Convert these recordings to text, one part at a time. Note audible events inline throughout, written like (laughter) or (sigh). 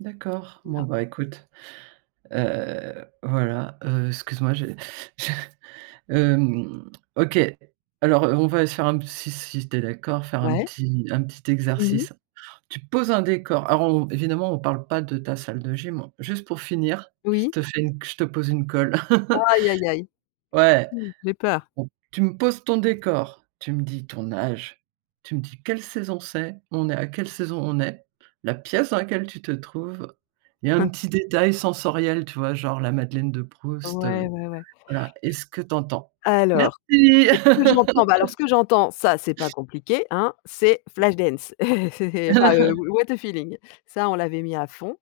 D'accord, Mmh bon, non. bah, écoute. Heu, voilà, heu, excuse moi, j'ai je, (chuckles) hem, OK. Alors, heu, on va aller se faire un p si si tu es d'accord, faire un Ouais. petit, un petit Mmh mh. exercice. Tu poses un décor, alors on on évidemment on parle pas de ta salle de gym juste pour finir, je Oui. te fais une je te pose une colle. (laughs) Aïe aïe aïe. Ouais, Mmh, j'ai peur. on tu me poses ton décor, tu me dis ton âge, tu me dis quelle saison c'est, on est à quelle saison on est, la pièce dans laquelle tu te trouves, il y a un Hein. petit détail sensoriel, tu vois? Genre la Madeleine de Proust, Ouais, heu, ouais, ouais. voilà et ce que tu entends? Alors, Merci! qu'est-ce que j'entends? Bah alors, ce (laughs) que j'entends, ça, c'est pas (sniffs) compliqué hein, c'est Flash Dance, (laughs) c'est, enfin, heu, (laughs) Wh What a Feeling. Ça, on l'avait mis à fond.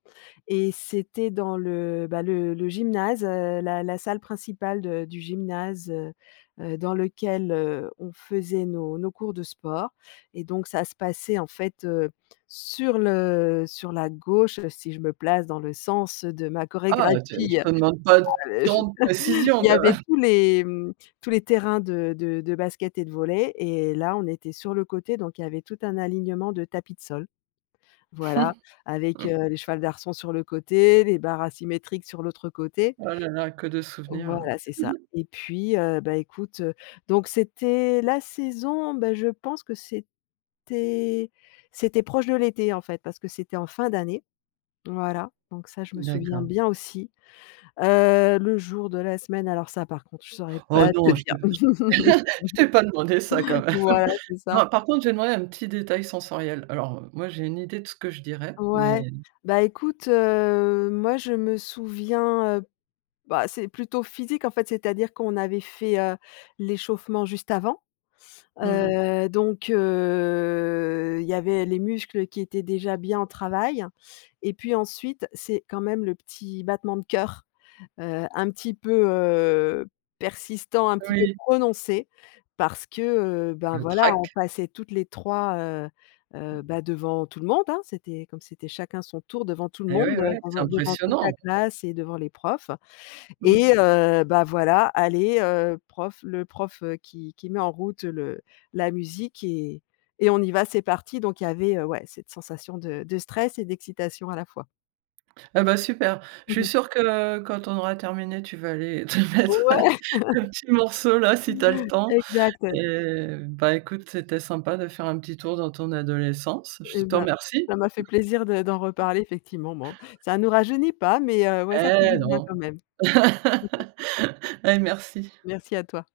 Et c'était dans le bah, le le gymnase, heu, la la salle principale de du gymnase, heu, heu, dans lequel, heu, on faisait nos nos cours de sport et donc ça se passait en fait, heu, sur le sur la gauche, si je me place dans le sens de ma Oh tu heu, je chorégraphie, heu, te demande pas ah, heu, je tant de (chuckles) il précision, y quand avait même! tous les mmh, tous les terrains de de de basket et de volley et là, on était sur le côté donc il y avait tout un alignement de tapis de sol. Voilà, avec, (chuckles) heu, les cheval d'arçons sur le côté, les barres asymétriques sur l'autre côté. Oh là là, que de souvenirs, ouais. Voilà, c'est ça (chuckles) et puis, heu, bah, écoute, heu, donc c'était la saison, bah je pense que c'était c'était proche de l'été en fait, parce que c'était en fin d'année. Voilà. Donc ça, je me souviens D'accord. bien, aussi. Heu, le jour de la semaine, alors ça par contre, je saurais Oh pas te non, je te dire. je (laughs) je (laughs) t'ai pas demandé ça, quand même. Voilà, (chuckles) c'est ça. Non par contre, j'ai demandé un petit détail sensoriel. Alors, heu, moi, j'ai une idée de ce que je dirais, Ouais. mais Bah, écoute, heu, moi, je me souviens, heu, bah, c'est plutôt physique en fait, c'est-à-dire qu'on avait fait, heu, l'échauffement juste avant. Mmh mh. Heu, donc heu, il y avait les muscles qui étaient déjà bien au travail et puis ensuite, c'est quand même le petit battement de cœur. Heu, un petit peu, heu, persistant, un petit peu Oui. prononcé parce que, heu, ben Le voilà, on trac. passait toutes les 3 heu, heu, Mmh. bah, devant tout le monde, hein. C'était comme c'était chacun son tour devant tout le Eh, monde, ouais, heu, ouais, c'est devant devant toute la impressionnant. classe et devant les profs. Mmh. Et heu, bah voilà, allez, heu, prof le prof, heu, qui qui met en route le la musique et et on y va, c'est parti! Donc il y avait, heu, ouais, cette sensation de de stress et d'excitation à la fois. Ah beh, super. Je Mmh suis mh. sûre que, heu, quand on aura terminé, tu vas aller te mettre Ouais. (laughs) (laughs) un petit morceau, là, si tu as le temps. Exact. Eh bah, écoute, c'était sympa de faire un petit tour dans ton adolescence. Je Eh te ben, remercie. ça m'a fait plaisir de d'en reparler effectivement, bon, ça nous rajeunit pas, mais, heu, ouais, ça fait du Eh bien non! quand même. (chuckles) (laughs) Eh merci. Merci à toi.